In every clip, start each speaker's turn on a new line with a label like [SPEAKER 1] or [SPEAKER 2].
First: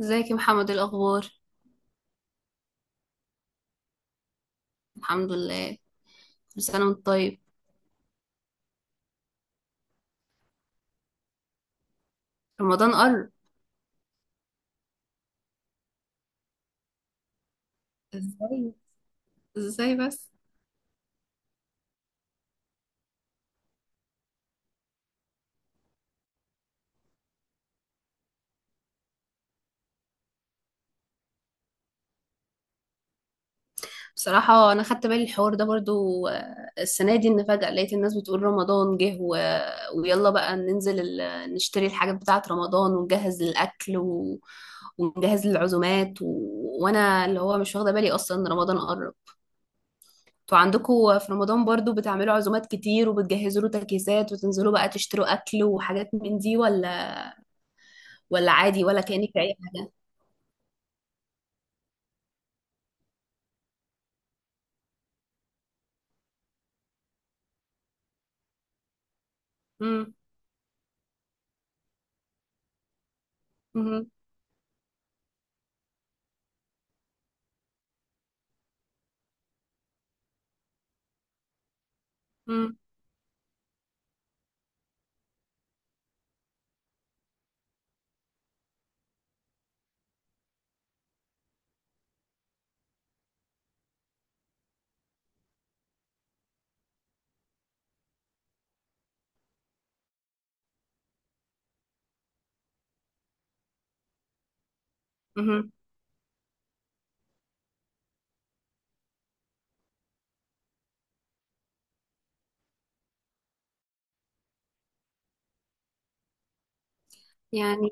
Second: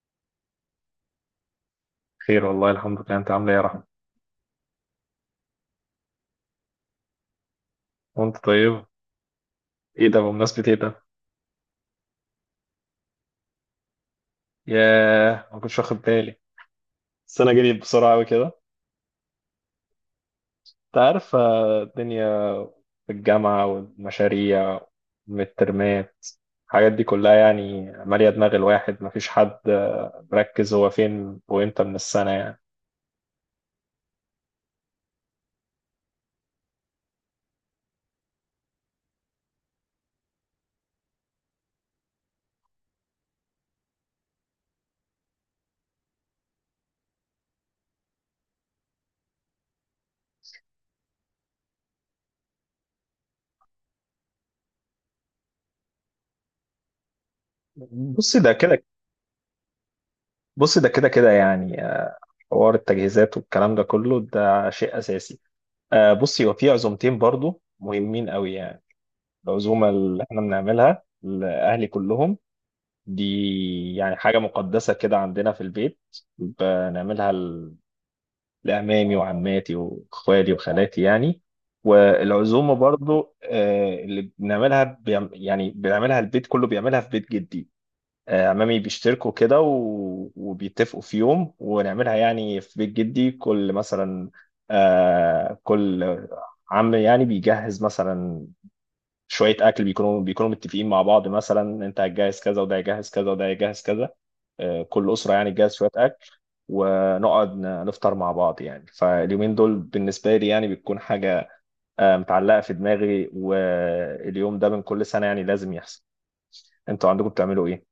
[SPEAKER 1] ازيك يا محمد، إيه الاخبار؟
[SPEAKER 2] خير والله، الحمد لله. انت عامل ايه يا رحمة؟
[SPEAKER 1] الحمد لله. كل سنه وانت طيب.
[SPEAKER 2] وانت طيب. ايه ده؟ بمناسبة ايه ده؟
[SPEAKER 1] رمضان قرب.
[SPEAKER 2] ياه، ما كنتش واخد بالي. السنة جريت بسرعة قوي كده.
[SPEAKER 1] ازاي؟ ازاي بس؟
[SPEAKER 2] انت عارف الدنيا، في الجامعة والمشاريع والترمات، الحاجات دي كلها يعني مالية دماغ الواحد، مفيش حد مركز هو فين وامتى من السنة يعني.
[SPEAKER 1] بصراحه انا خدت بالي الحوار ده برضو، السنه دي ان فجاه لقيت الناس بتقول رمضان جه ويلا بقى ننزل نشتري الحاجات بتاعه رمضان ونجهز للاكل ونجهز للعزومات وانا اللي هو مش واخده بالي اصلا ان رمضان قرب. انتوا عندكم في رمضان برضو بتعملوا عزومات كتير وبتجهزوا له تجهيزات وتنزلوا بقى تشتروا اكل وحاجات من دي، ولا
[SPEAKER 2] بص ده
[SPEAKER 1] ولا
[SPEAKER 2] كده
[SPEAKER 1] عادي، ولا كأنك في أي حاجة؟
[SPEAKER 2] بص، ده كده يعني. حوار التجهيزات والكلام ده كله، ده شيء أساسي. بصي، هو في عزومتين برضو مهمين قوي يعني. العزومة
[SPEAKER 1] امم.
[SPEAKER 2] اللي احنا بنعملها لأهلي كلهم دي
[SPEAKER 1] امم.
[SPEAKER 2] يعني حاجة مقدسة كده عندنا في البيت، بنعملها لأمامي وعماتي وإخوالي وخالاتي يعني. والعزومة
[SPEAKER 1] امم.
[SPEAKER 2] برضو اللي بنعملها يعني بنعملها البيت كله، بيعملها في بيت جدي. عمامي بيشتركوا كده وبيتفقوا في يوم ونعملها، يعني في بيت جدي، كل مثلا كل عم يعني بيجهز مثلا شويه اكل، بيكونوا متفقين مع بعض، مثلا انت هتجهز كذا وده هيجهز كذا وده هيجهز كذا. كل اسره يعني
[SPEAKER 1] امم.
[SPEAKER 2] تجهز شويه اكل، ونقعد نفطر مع بعض. يعني فاليومين دول بالنسبه لي يعني بتكون حاجه متعلقه في دماغي، واليوم ده من كل سنه يعني لازم يحصل. انتوا عندكم بتعملوا ايه؟
[SPEAKER 1] يعني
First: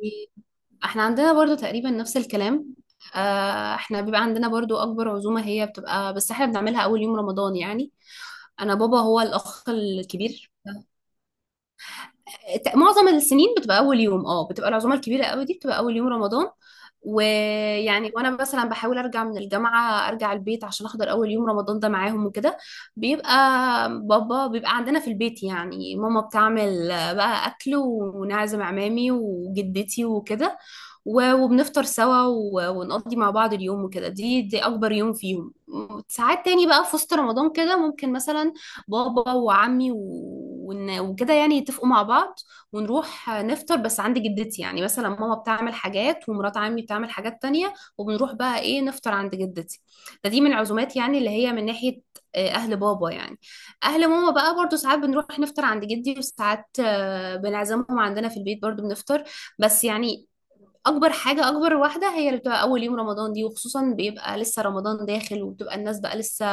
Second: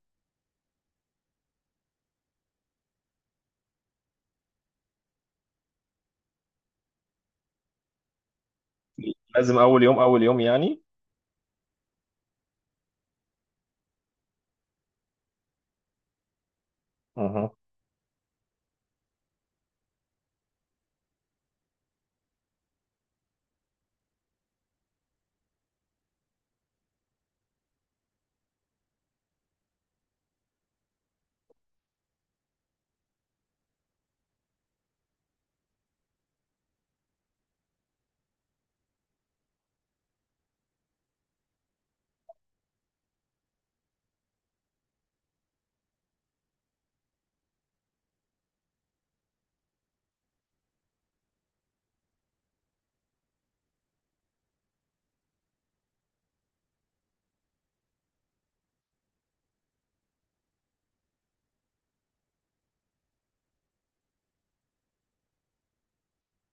[SPEAKER 1] احنا عندنا برضو تقريبا نفس الكلام. احنا بيبقى عندنا برضو أكبر عزومة هي بتبقى، بس احنا بنعملها أول يوم رمضان يعني. أنا بابا هو
[SPEAKER 2] لازم
[SPEAKER 1] الأخ
[SPEAKER 2] اول يوم، اول يوم
[SPEAKER 1] الكبير.
[SPEAKER 2] يعني.
[SPEAKER 1] معظم السنين بتبقى اول يوم، اه بتبقى العزومه الكبيره قوي دي، بتبقى اول يوم رمضان.
[SPEAKER 2] اها.
[SPEAKER 1] ويعني وانا مثلا بحاول ارجع من الجامعه، ارجع البيت عشان احضر اول يوم رمضان ده معاهم وكده. بيبقى بابا بيبقى عندنا في البيت، يعني ماما بتعمل بقى اكل ونعزم عمامي وجدتي وكده. وبنفطر سوا ونقضي مع بعض اليوم وكده. دي اكبر يوم فيهم. ساعات تاني بقى في وسط رمضان كده ممكن مثلا بابا وعمي وكده يعني يتفقوا مع بعض ونروح نفطر بس عند جدتي، يعني مثلا ماما بتعمل حاجات ومرات عمي بتعمل حاجات تانية وبنروح بقى ايه نفطر عند جدتي. ده دي من العزومات يعني اللي هي من ناحية اهل بابا يعني. اهل ماما بقى برضو ساعات بنروح نفطر عند جدي، وساعات بنعزمهم عندنا في البيت برضو بنفطر. بس يعني اكبر حاجه، اكبر واحده هي اللي بتبقى اول يوم رمضان دي، وخصوصا بيبقى لسه رمضان داخل وبتبقى الناس بقى لسه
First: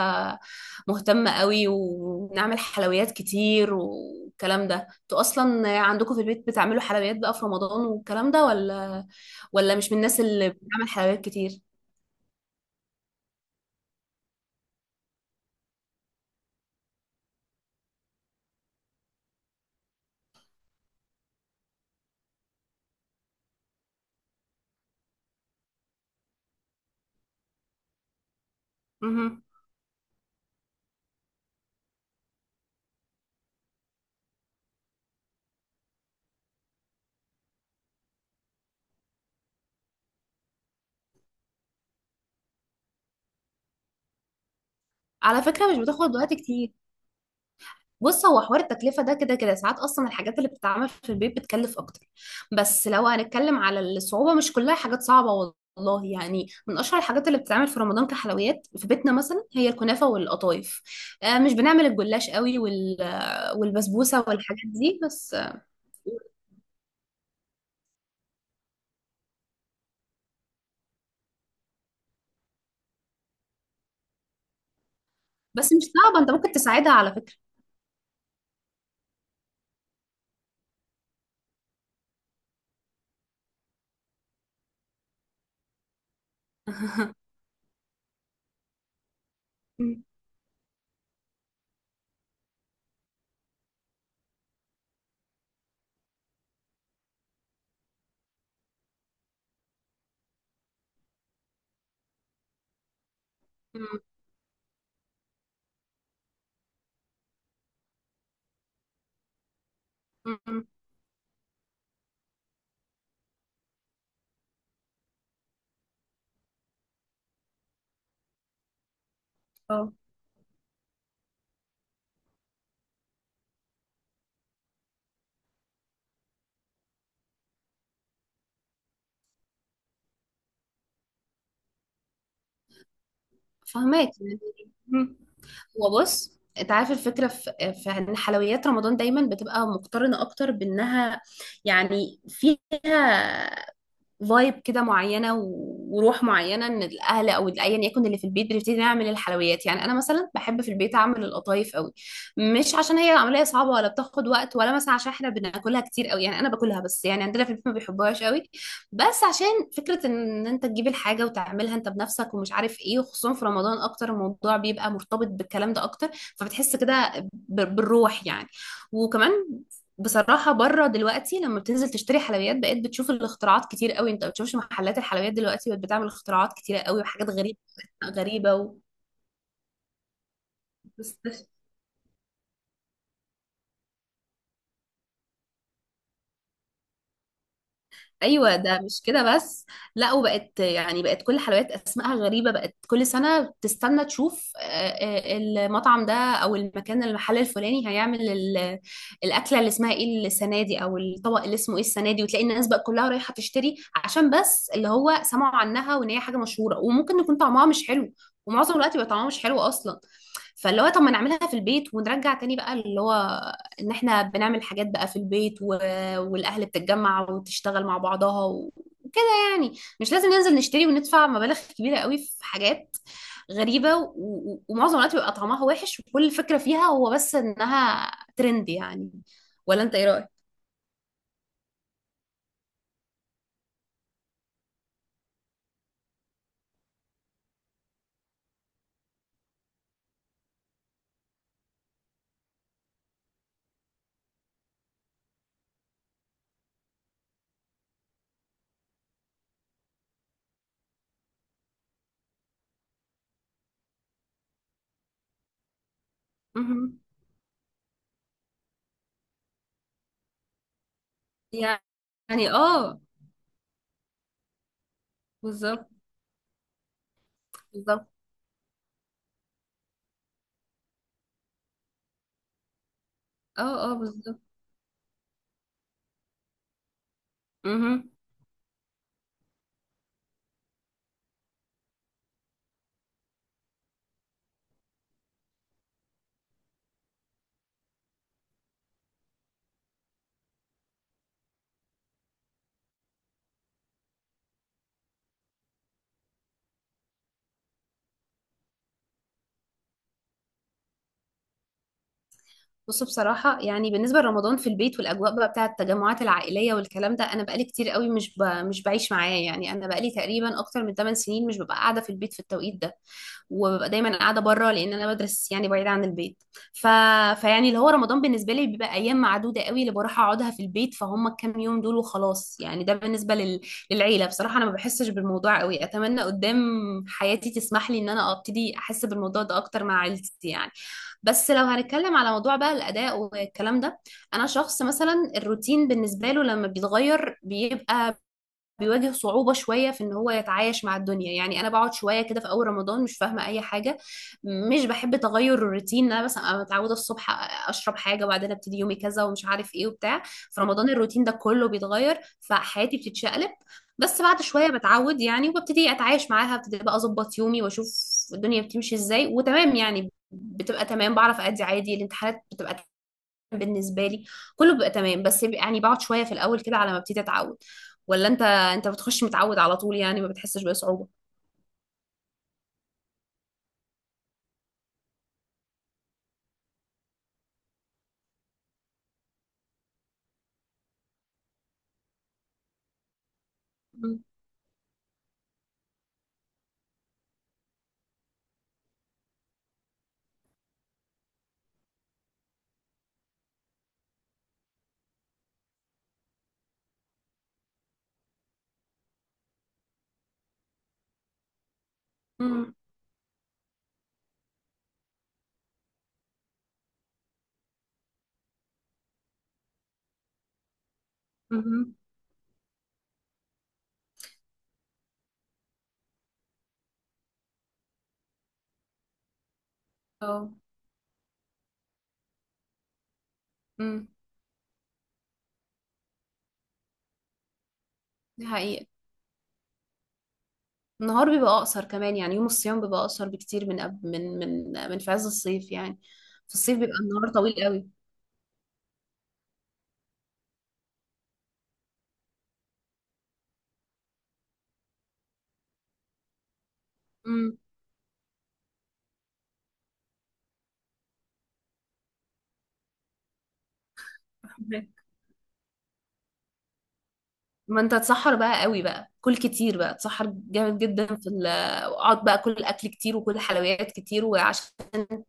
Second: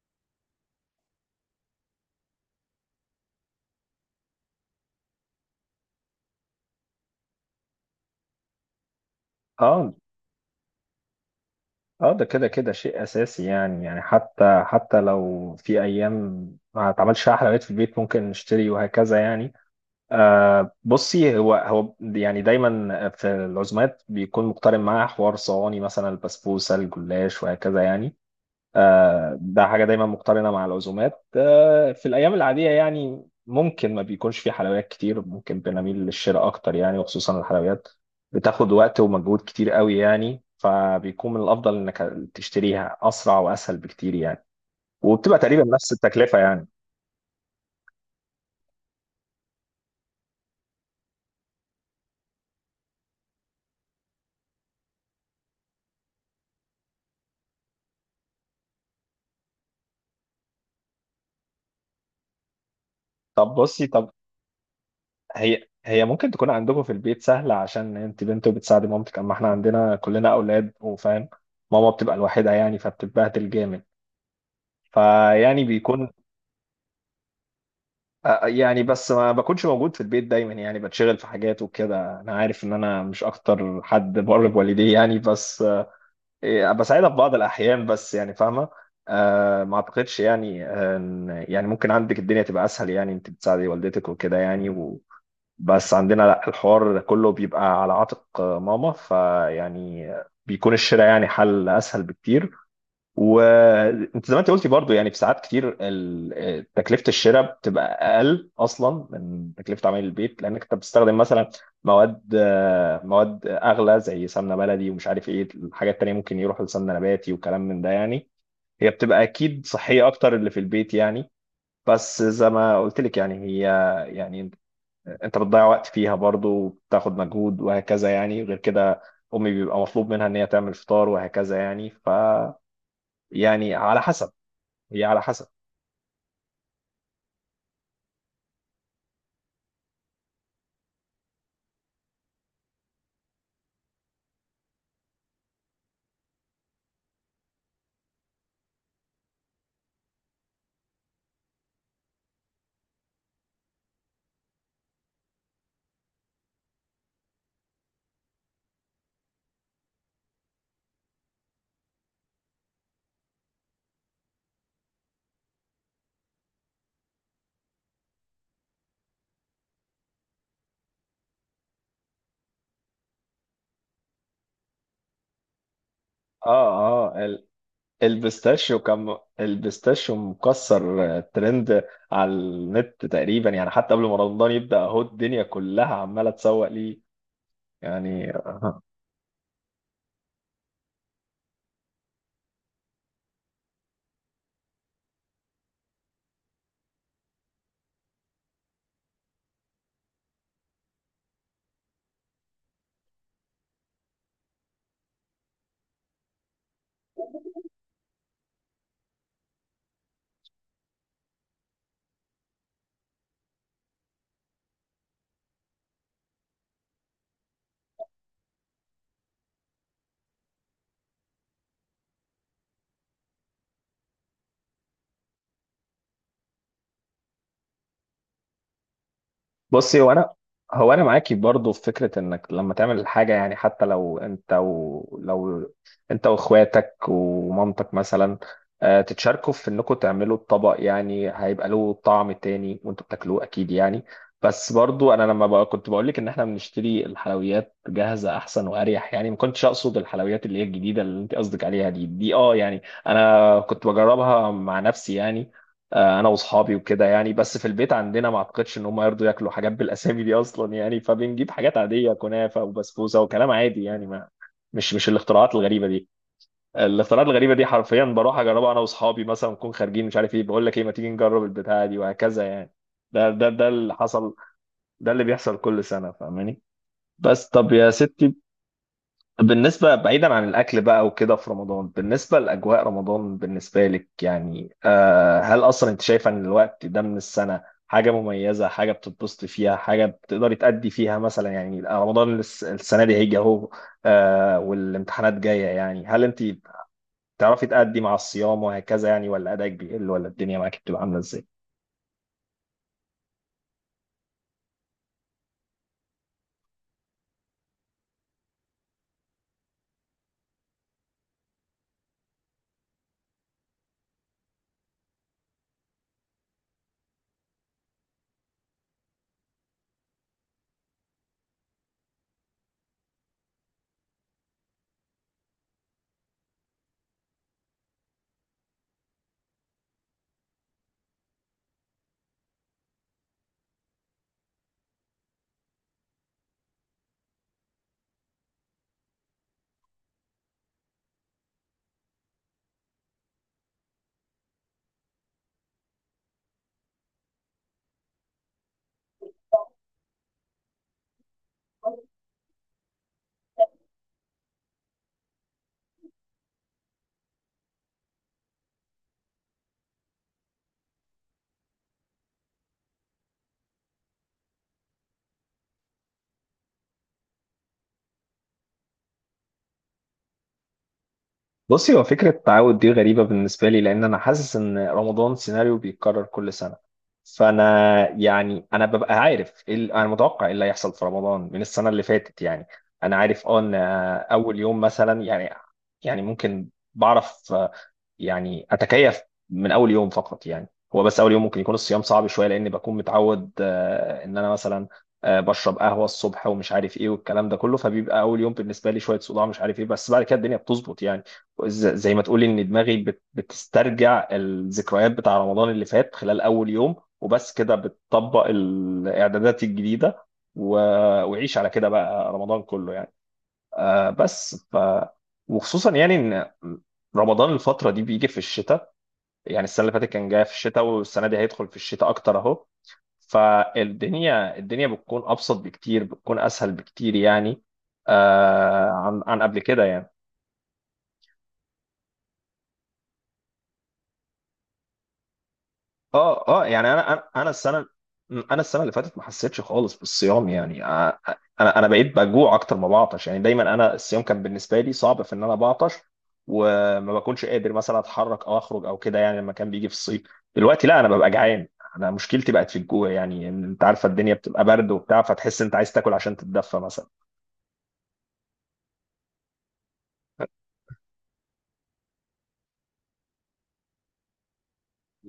[SPEAKER 1] مهتمه قوي، ونعمل حلويات كتير والكلام ده. انتوا اصلا عندكم في البيت بتعملوا حلويات بقى في رمضان والكلام ده، ولا مش
[SPEAKER 2] اه.
[SPEAKER 1] من الناس اللي بتعمل حلويات كتير؟
[SPEAKER 2] اه، ده كده كده شيء اساسي يعني. يعني حتى لو في ايام ما اتعملش فيها حلويات في البيت ممكن نشتري وهكذا يعني. آه، بصي، هو يعني دايما في العزومات بيكون مقترن معاه حوار صواني، مثلا البسبوسه، الجلاش وهكذا يعني. آه،
[SPEAKER 1] مهم.
[SPEAKER 2] ده حاجه دايما مقترنه مع العزومات. آه، في الايام العاديه يعني ممكن ما بيكونش في حلويات كتير، ممكن بنميل للشراء اكتر يعني، وخصوصا الحلويات بتاخد وقت ومجهود كتير قوي يعني، فبيكون من الافضل انك تشتريها، اسرع واسهل بكتير يعني. وبتبقى
[SPEAKER 1] على
[SPEAKER 2] تقريبا
[SPEAKER 1] فكره مش
[SPEAKER 2] نفس
[SPEAKER 1] بتاخد وقت
[SPEAKER 2] التكلفه يعني.
[SPEAKER 1] كتير. بص هو حوار التكلفة ده كده كده، ساعات أصلا الحاجات اللي بتتعمل في البيت بتكلف أكتر. بس لو هنتكلم على الصعوبة، مش كلها حاجات صعبة والله يعني. من أشهر الحاجات اللي بتتعمل في رمضان كحلويات في بيتنا مثلا هي الكنافة والقطايف. آه مش بنعمل الجلاش قوي
[SPEAKER 2] طب بصي،
[SPEAKER 1] والبسبوسة والحاجات دي بس.
[SPEAKER 2] هي ممكن تكون عندكم في البيت سهلة عشان انت بنت وبتساعدي مامتك، اما احنا عندنا كلنا اولاد وفاهم، ماما بتبقى الوحيدة يعني فبتتبهدل جامد. فيعني
[SPEAKER 1] بس مش
[SPEAKER 2] بيكون
[SPEAKER 1] صعبة، أنت ممكن تساعدها على فكرة.
[SPEAKER 2] يعني بس ما بكونش موجود في البيت دايما يعني، بتشغل في حاجات وكده، انا عارف ان انا مش اكتر حد بر بوالديه يعني، بس بساعدها في بعض الاحيان بس يعني، فاهمة. أه، ما
[SPEAKER 1] م-
[SPEAKER 2] اعتقدش يعني يعني ممكن عندك الدنيا تبقى اسهل يعني انت بتساعدي والدتك وكده يعني، بس عندنا لا، الحوار كله بيبقى على عاتق ماما، فيعني بيكون الشراء يعني حل اسهل بكتير.
[SPEAKER 1] م-
[SPEAKER 2] وانت زي ما انت قلتي برضو يعني، في ساعات كتير تكلفه الشراء بتبقى اقل اصلا من تكلفه عمل البيت،
[SPEAKER 1] م-
[SPEAKER 2] لانك انت بتستخدم مثلا مواد مواد اغلى زي سمنه بلدي، ومش عارف ايه الحاجات التانيه، ممكن يروح لسمنه نباتي وكلام من ده يعني. هي بتبقى اكيد
[SPEAKER 1] اه،
[SPEAKER 2] صحيه اكتر اللي في البيت يعني، بس زي ما قلت لك يعني هي يعني انت بتضيع وقت فيها برضو وبتاخد مجهود وهكذا يعني، غير كده امي بيبقى مطلوب منها ان هي تعمل فطار وهكذا يعني، ف يعني على
[SPEAKER 1] فهماك
[SPEAKER 2] حسب.
[SPEAKER 1] يعني.
[SPEAKER 2] هي
[SPEAKER 1] م-
[SPEAKER 2] على حسب.
[SPEAKER 1] هو بص انت عارف الفكره في ان حلويات رمضان دايما بتبقى مقترنه اكتر بانها يعني فيها فايب كده معينه و- وروح معينه، ان الاهل او ايا يكن اللي في البيت بنبتدي نعمل الحلويات يعني. انا مثلا بحب في البيت اعمل القطايف قوي، مش عشان هي عمليه صعبه ولا بتاخد وقت ولا مثلا عشان احنا بناكلها كتير قوي يعني. انا باكلها بس، يعني عندنا في البيت ما بيحبوهاش قوي. بس عشان فكره ان انت تجيب الحاجه وتعملها انت بنفسك ومش عارف ايه، وخصوصا في رمضان اكتر الموضوع بيبقى مرتبط بالكلام ده اكتر، فبتحس كده بالروح يعني. وكمان بصراحة بره دلوقتي لما بتنزل تشتري حلويات بقيت بتشوف الاختراعات كتير قوي. انت ما بتشوفش محلات الحلويات دلوقتي بقت بتعمل اختراعات
[SPEAKER 2] اه،
[SPEAKER 1] كتيرة قوي
[SPEAKER 2] اه،
[SPEAKER 1] وحاجات غريبة، غريبة
[SPEAKER 2] البيستاشيو، كان البيستاشيو مكسر
[SPEAKER 1] بس-
[SPEAKER 2] ترند على النت تقريبا يعني، حتى قبل ما رمضان يبدأ اهو الدنيا كلها عمالة تسوق ليه يعني.
[SPEAKER 1] ايوه ده مش كده بس. لا، وبقت يعني، بقت كل حلويات اسمائها غريبه، بقت كل سنه بتستنى تشوف المطعم ده او المكان، المحل الفلاني هيعمل الاكله اللي اسمها ايه السنه دي او الطبق اللي اسمه ايه السنه دي، وتلاقي الناس بقى كلها رايحه تشتري عشان بس اللي هو سمعوا عنها وان هي حاجه مشهوره، وممكن يكون طعمها مش حلو. ومعظم الوقت بيبقى طعمها مش حلو اصلا. فاللي هو طب ما نعملها في البيت ونرجع تاني بقى، اللي هو ان احنا بنعمل حاجات بقى في البيت والاهل بتتجمع وتشتغل مع بعضها وكده يعني. مش لازم ننزل نشتري وندفع مبالغ كبيره قوي في حاجات غريبه ومعظم الوقت بيبقى طعمها وحش، وكل فكره فيها هو بس انها ترند يعني. ولا انت
[SPEAKER 2] بصي،
[SPEAKER 1] ايه رايك؟
[SPEAKER 2] هو انا معاكي برضه في فكره انك لما تعمل حاجه يعني، حتى لو انت و... لو انت واخواتك ومامتك مثلا تتشاركوا في انكم تعملوا الطبق، يعني هيبقى له طعم تاني وانتوا بتاكلوه اكيد يعني. بس برضه انا لما بقى كنت بقول لك ان احنا بنشتري الحلويات جاهزه احسن واريح يعني، ما كنتش اقصد الحلويات اللي هي الجديده اللي انت قصدك عليها دي اه يعني، انا كنت بجربها مع نفسي يعني. انا واصحابي
[SPEAKER 1] مهم.
[SPEAKER 2] وكده يعني، بس في البيت عندنا ما اعتقدش ان هم يرضوا ياكلوا حاجات بالاسامي دي اصلا يعني، فبنجيب حاجات عاديه
[SPEAKER 1] يعني
[SPEAKER 2] كنافه
[SPEAKER 1] اه،
[SPEAKER 2] وبسبوسه وكلام عادي يعني، ما مش الاختراعات
[SPEAKER 1] بالظبط.
[SPEAKER 2] الغريبه دي. الاختراعات الغريبه دي حرفيا
[SPEAKER 1] بالظبط.
[SPEAKER 2] بروح اجربها انا واصحابي، مثلا نكون خارجين مش عارف ايه بقول لك ايه، ما تيجي نجرب البتاعه دي وهكذا يعني. ده
[SPEAKER 1] اه
[SPEAKER 2] اللي
[SPEAKER 1] اه
[SPEAKER 2] حصل.
[SPEAKER 1] بالظبط.
[SPEAKER 2] ده اللي بيحصل كل سنه، فاهماني. بس طب يا
[SPEAKER 1] مهم.
[SPEAKER 2] ستي، بالنسبة بعيدا عن الأكل بقى وكده في رمضان، بالنسبة لأجواء رمضان بالنسبة لك يعني هل أصلا أنت شايفة إن الوقت ده من السنة حاجة مميزة، حاجة بتتبسطي فيها، حاجة بتقدري تأدي فيها مثلا؟ يعني رمضان السنة دي هيجي أهو، والامتحانات جاية يعني، هل أنت بتعرفي تأدي مع الصيام وهكذا يعني، ولا أدائك بيقل، ولا الدنيا معاك بتبقى عاملة إزاي؟
[SPEAKER 1] بص بصراحة يعني بالنسبة لرمضان في البيت والأجواء بقى بتاعة التجمعات العائلية والكلام ده، أنا بقالي كتير قوي مش مش بعيش معاه يعني. أنا بقالي تقريبا أكتر من 8 سنين مش ببقى قاعدة في البيت في التوقيت ده، وببقى دايما قاعده بره لان انا بدرس يعني بعيد عن البيت. ف... فيعني اللي هو رمضان بالنسبه لي بيبقى ايام معدوده قوي اللي بروح اقعدها في البيت، فهم الكام يوم دول وخلاص يعني. ده بالنسبه للعيله. بصراحه انا ما بحسش بالموضوع قوي، اتمنى قدام حياتي تسمح لي ان انا ابتدي احس بالموضوع ده اكتر مع عيلتي يعني. بس لو هنتكلم على موضوع بقى الاداء والكلام ده: انا شخص مثلا الروتين بالنسبه له لما بيتغير بيبقى بيواجه صعوبة شوية في ان هو يتعايش مع الدنيا يعني. انا بقعد شوية كده في اول رمضان مش فاهمة اي حاجة، مش بحب تغير الروتين. انا بس أنا متعودة الصبح اشرب حاجة وبعدين ابتدي يومي كذا ومش عارف ايه وبتاع. في رمضان الروتين ده كله بيتغير فحياتي بتتشقلب. بس بعد شوية بتعود يعني وببتدي اتعايش معاها، ابتدي بقى اظبط يومي واشوف الدنيا بتمشي ازاي وتمام يعني. بتبقى تمام، بعرف ادي عادي، الامتحانات بتبقى بالنسبه لي كله بيبقى تمام. يعني بقعد شويه في الاول كده على ما ابتدي اتعود. ولا انت بتخش متعود على طول يعني ما بتحسش بصعوبه؟
[SPEAKER 2] بصي، هو فكرة التعود دي غريبة بالنسبة لي، لأن أنا حاسس إن رمضان سيناريو بيتكرر كل سنة. فأنا يعني أنا ببقى عارف إيه أنا متوقع إيه اللي هيحصل في رمضان من السنة اللي فاتت يعني. أنا عارف أه إن
[SPEAKER 1] مم.
[SPEAKER 2] أول يوم مثلا يعني، يعني ممكن بعرف يعني اتكيف من اول يوم فقط يعني. هو بس اول يوم ممكن يكون الصيام صعب شويه، لان بكون متعود ان انا مثلا بشرب قهوه الصبح ومش عارف ايه والكلام ده كله، فبيبقى اول يوم بالنسبه لي شويه صداع مش عارف ايه، بس بعد كده الدنيا بتظبط يعني. زي ما تقولي ان
[SPEAKER 1] مم.
[SPEAKER 2] دماغي بتسترجع الذكريات بتاع رمضان اللي فات خلال اول يوم، وبس كده بتطبق الاعدادات الجديده. و- وعيش على كده
[SPEAKER 1] مم.
[SPEAKER 2] بقى رمضان كله يعني. آه بس وخصوصا يعني ان رمضان الفترة دي بيجي في الشتاء، يعني السنة اللي فاتت كان جاي
[SPEAKER 1] اه.
[SPEAKER 2] في الشتاء، والسنة دي هيدخل في الشتاء أكتر أهو،
[SPEAKER 1] امم.
[SPEAKER 2] فالدنيا بتكون أبسط بكتير، بتكون أسهل بكتير يعني،
[SPEAKER 1] دي حقيقه.
[SPEAKER 2] آه عن قبل كده يعني.
[SPEAKER 1] النهار بيبقى اقصر كمان يعني يوم الصيام بيبقى اقصر بكتير من أب... من من من في عز الصيف يعني.
[SPEAKER 2] اه،
[SPEAKER 1] في
[SPEAKER 2] اه،
[SPEAKER 1] الصيف
[SPEAKER 2] يعني
[SPEAKER 1] بيبقى النهار طويل قوي.
[SPEAKER 2] انا السنه اللي فاتت ما حسيتش خالص بالصيام يعني، انا بقيت بجوع اكتر ما بعطش يعني، دايما انا الصيام كان بالنسبه لي صعب في ان انا بعطش، وما بكونش
[SPEAKER 1] امم.
[SPEAKER 2] قادر مثلا اتحرك او اخرج او كده يعني لما كان بيجي في الصيف. دلوقتي لا، انا ببقى جعان. انا مشكلتي بقت في الجوع يعني، إن انت عارفه الدنيا بتبقى برد وبتاع، فتحس انت عايز تاكل عشان تتدفى مثلا.
[SPEAKER 1] ما انت تسحر بقى قوي، بقى كل كتير، بقى تسحر جامد جدا في اقعد بقى كل اكل كتير وكل حلويات كتير وعشان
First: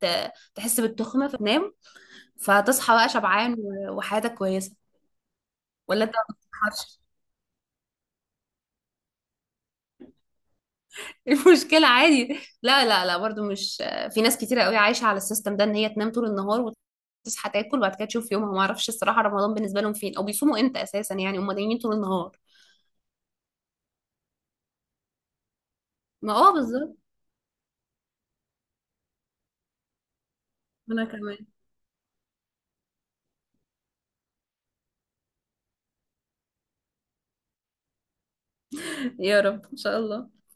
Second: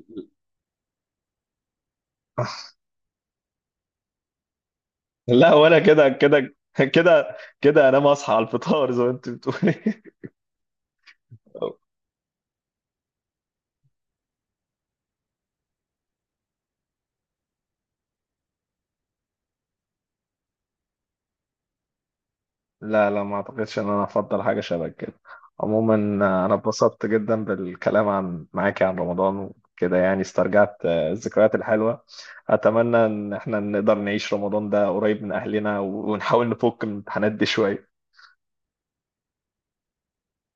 [SPEAKER 1] ت... تحس بالتخمه فتنام. فهتصحى بقى شبعان وحياتك كويسه.
[SPEAKER 2] لا، وانا
[SPEAKER 1] ولا
[SPEAKER 2] كده
[SPEAKER 1] انت ما
[SPEAKER 2] كده
[SPEAKER 1] بتسحرش؟
[SPEAKER 2] انا ما اصحى على الفطار زي ما انت بتقولي.
[SPEAKER 1] المشكله عادي. لا لا لا، برضو مش، في ناس كتيره قوي عايشه على السيستم ده ان هي تنام طول النهار وتصحى تاكل وبعد كده تشوف يومها، ما اعرفش الصراحه رمضان بالنسبه لهم فين او بيصوموا امتى اساسا يعني، هم نايمين طول النهار.
[SPEAKER 2] لا لا، ما اعتقدش ان انا افضل حاجه شبه كده. عموما
[SPEAKER 1] ما اه،
[SPEAKER 2] انا
[SPEAKER 1] بالظبط.
[SPEAKER 2] اتبسطت جدا بالكلام عن معاكي عن رمضان وكده يعني، استرجعت
[SPEAKER 1] انا كمان.
[SPEAKER 2] الذكريات الحلوه. اتمنى ان احنا نقدر نعيش رمضان ده قريب من اهلنا ونحاول نفك من الامتحانات دي شويه.
[SPEAKER 1] يا رب ان شاء الله.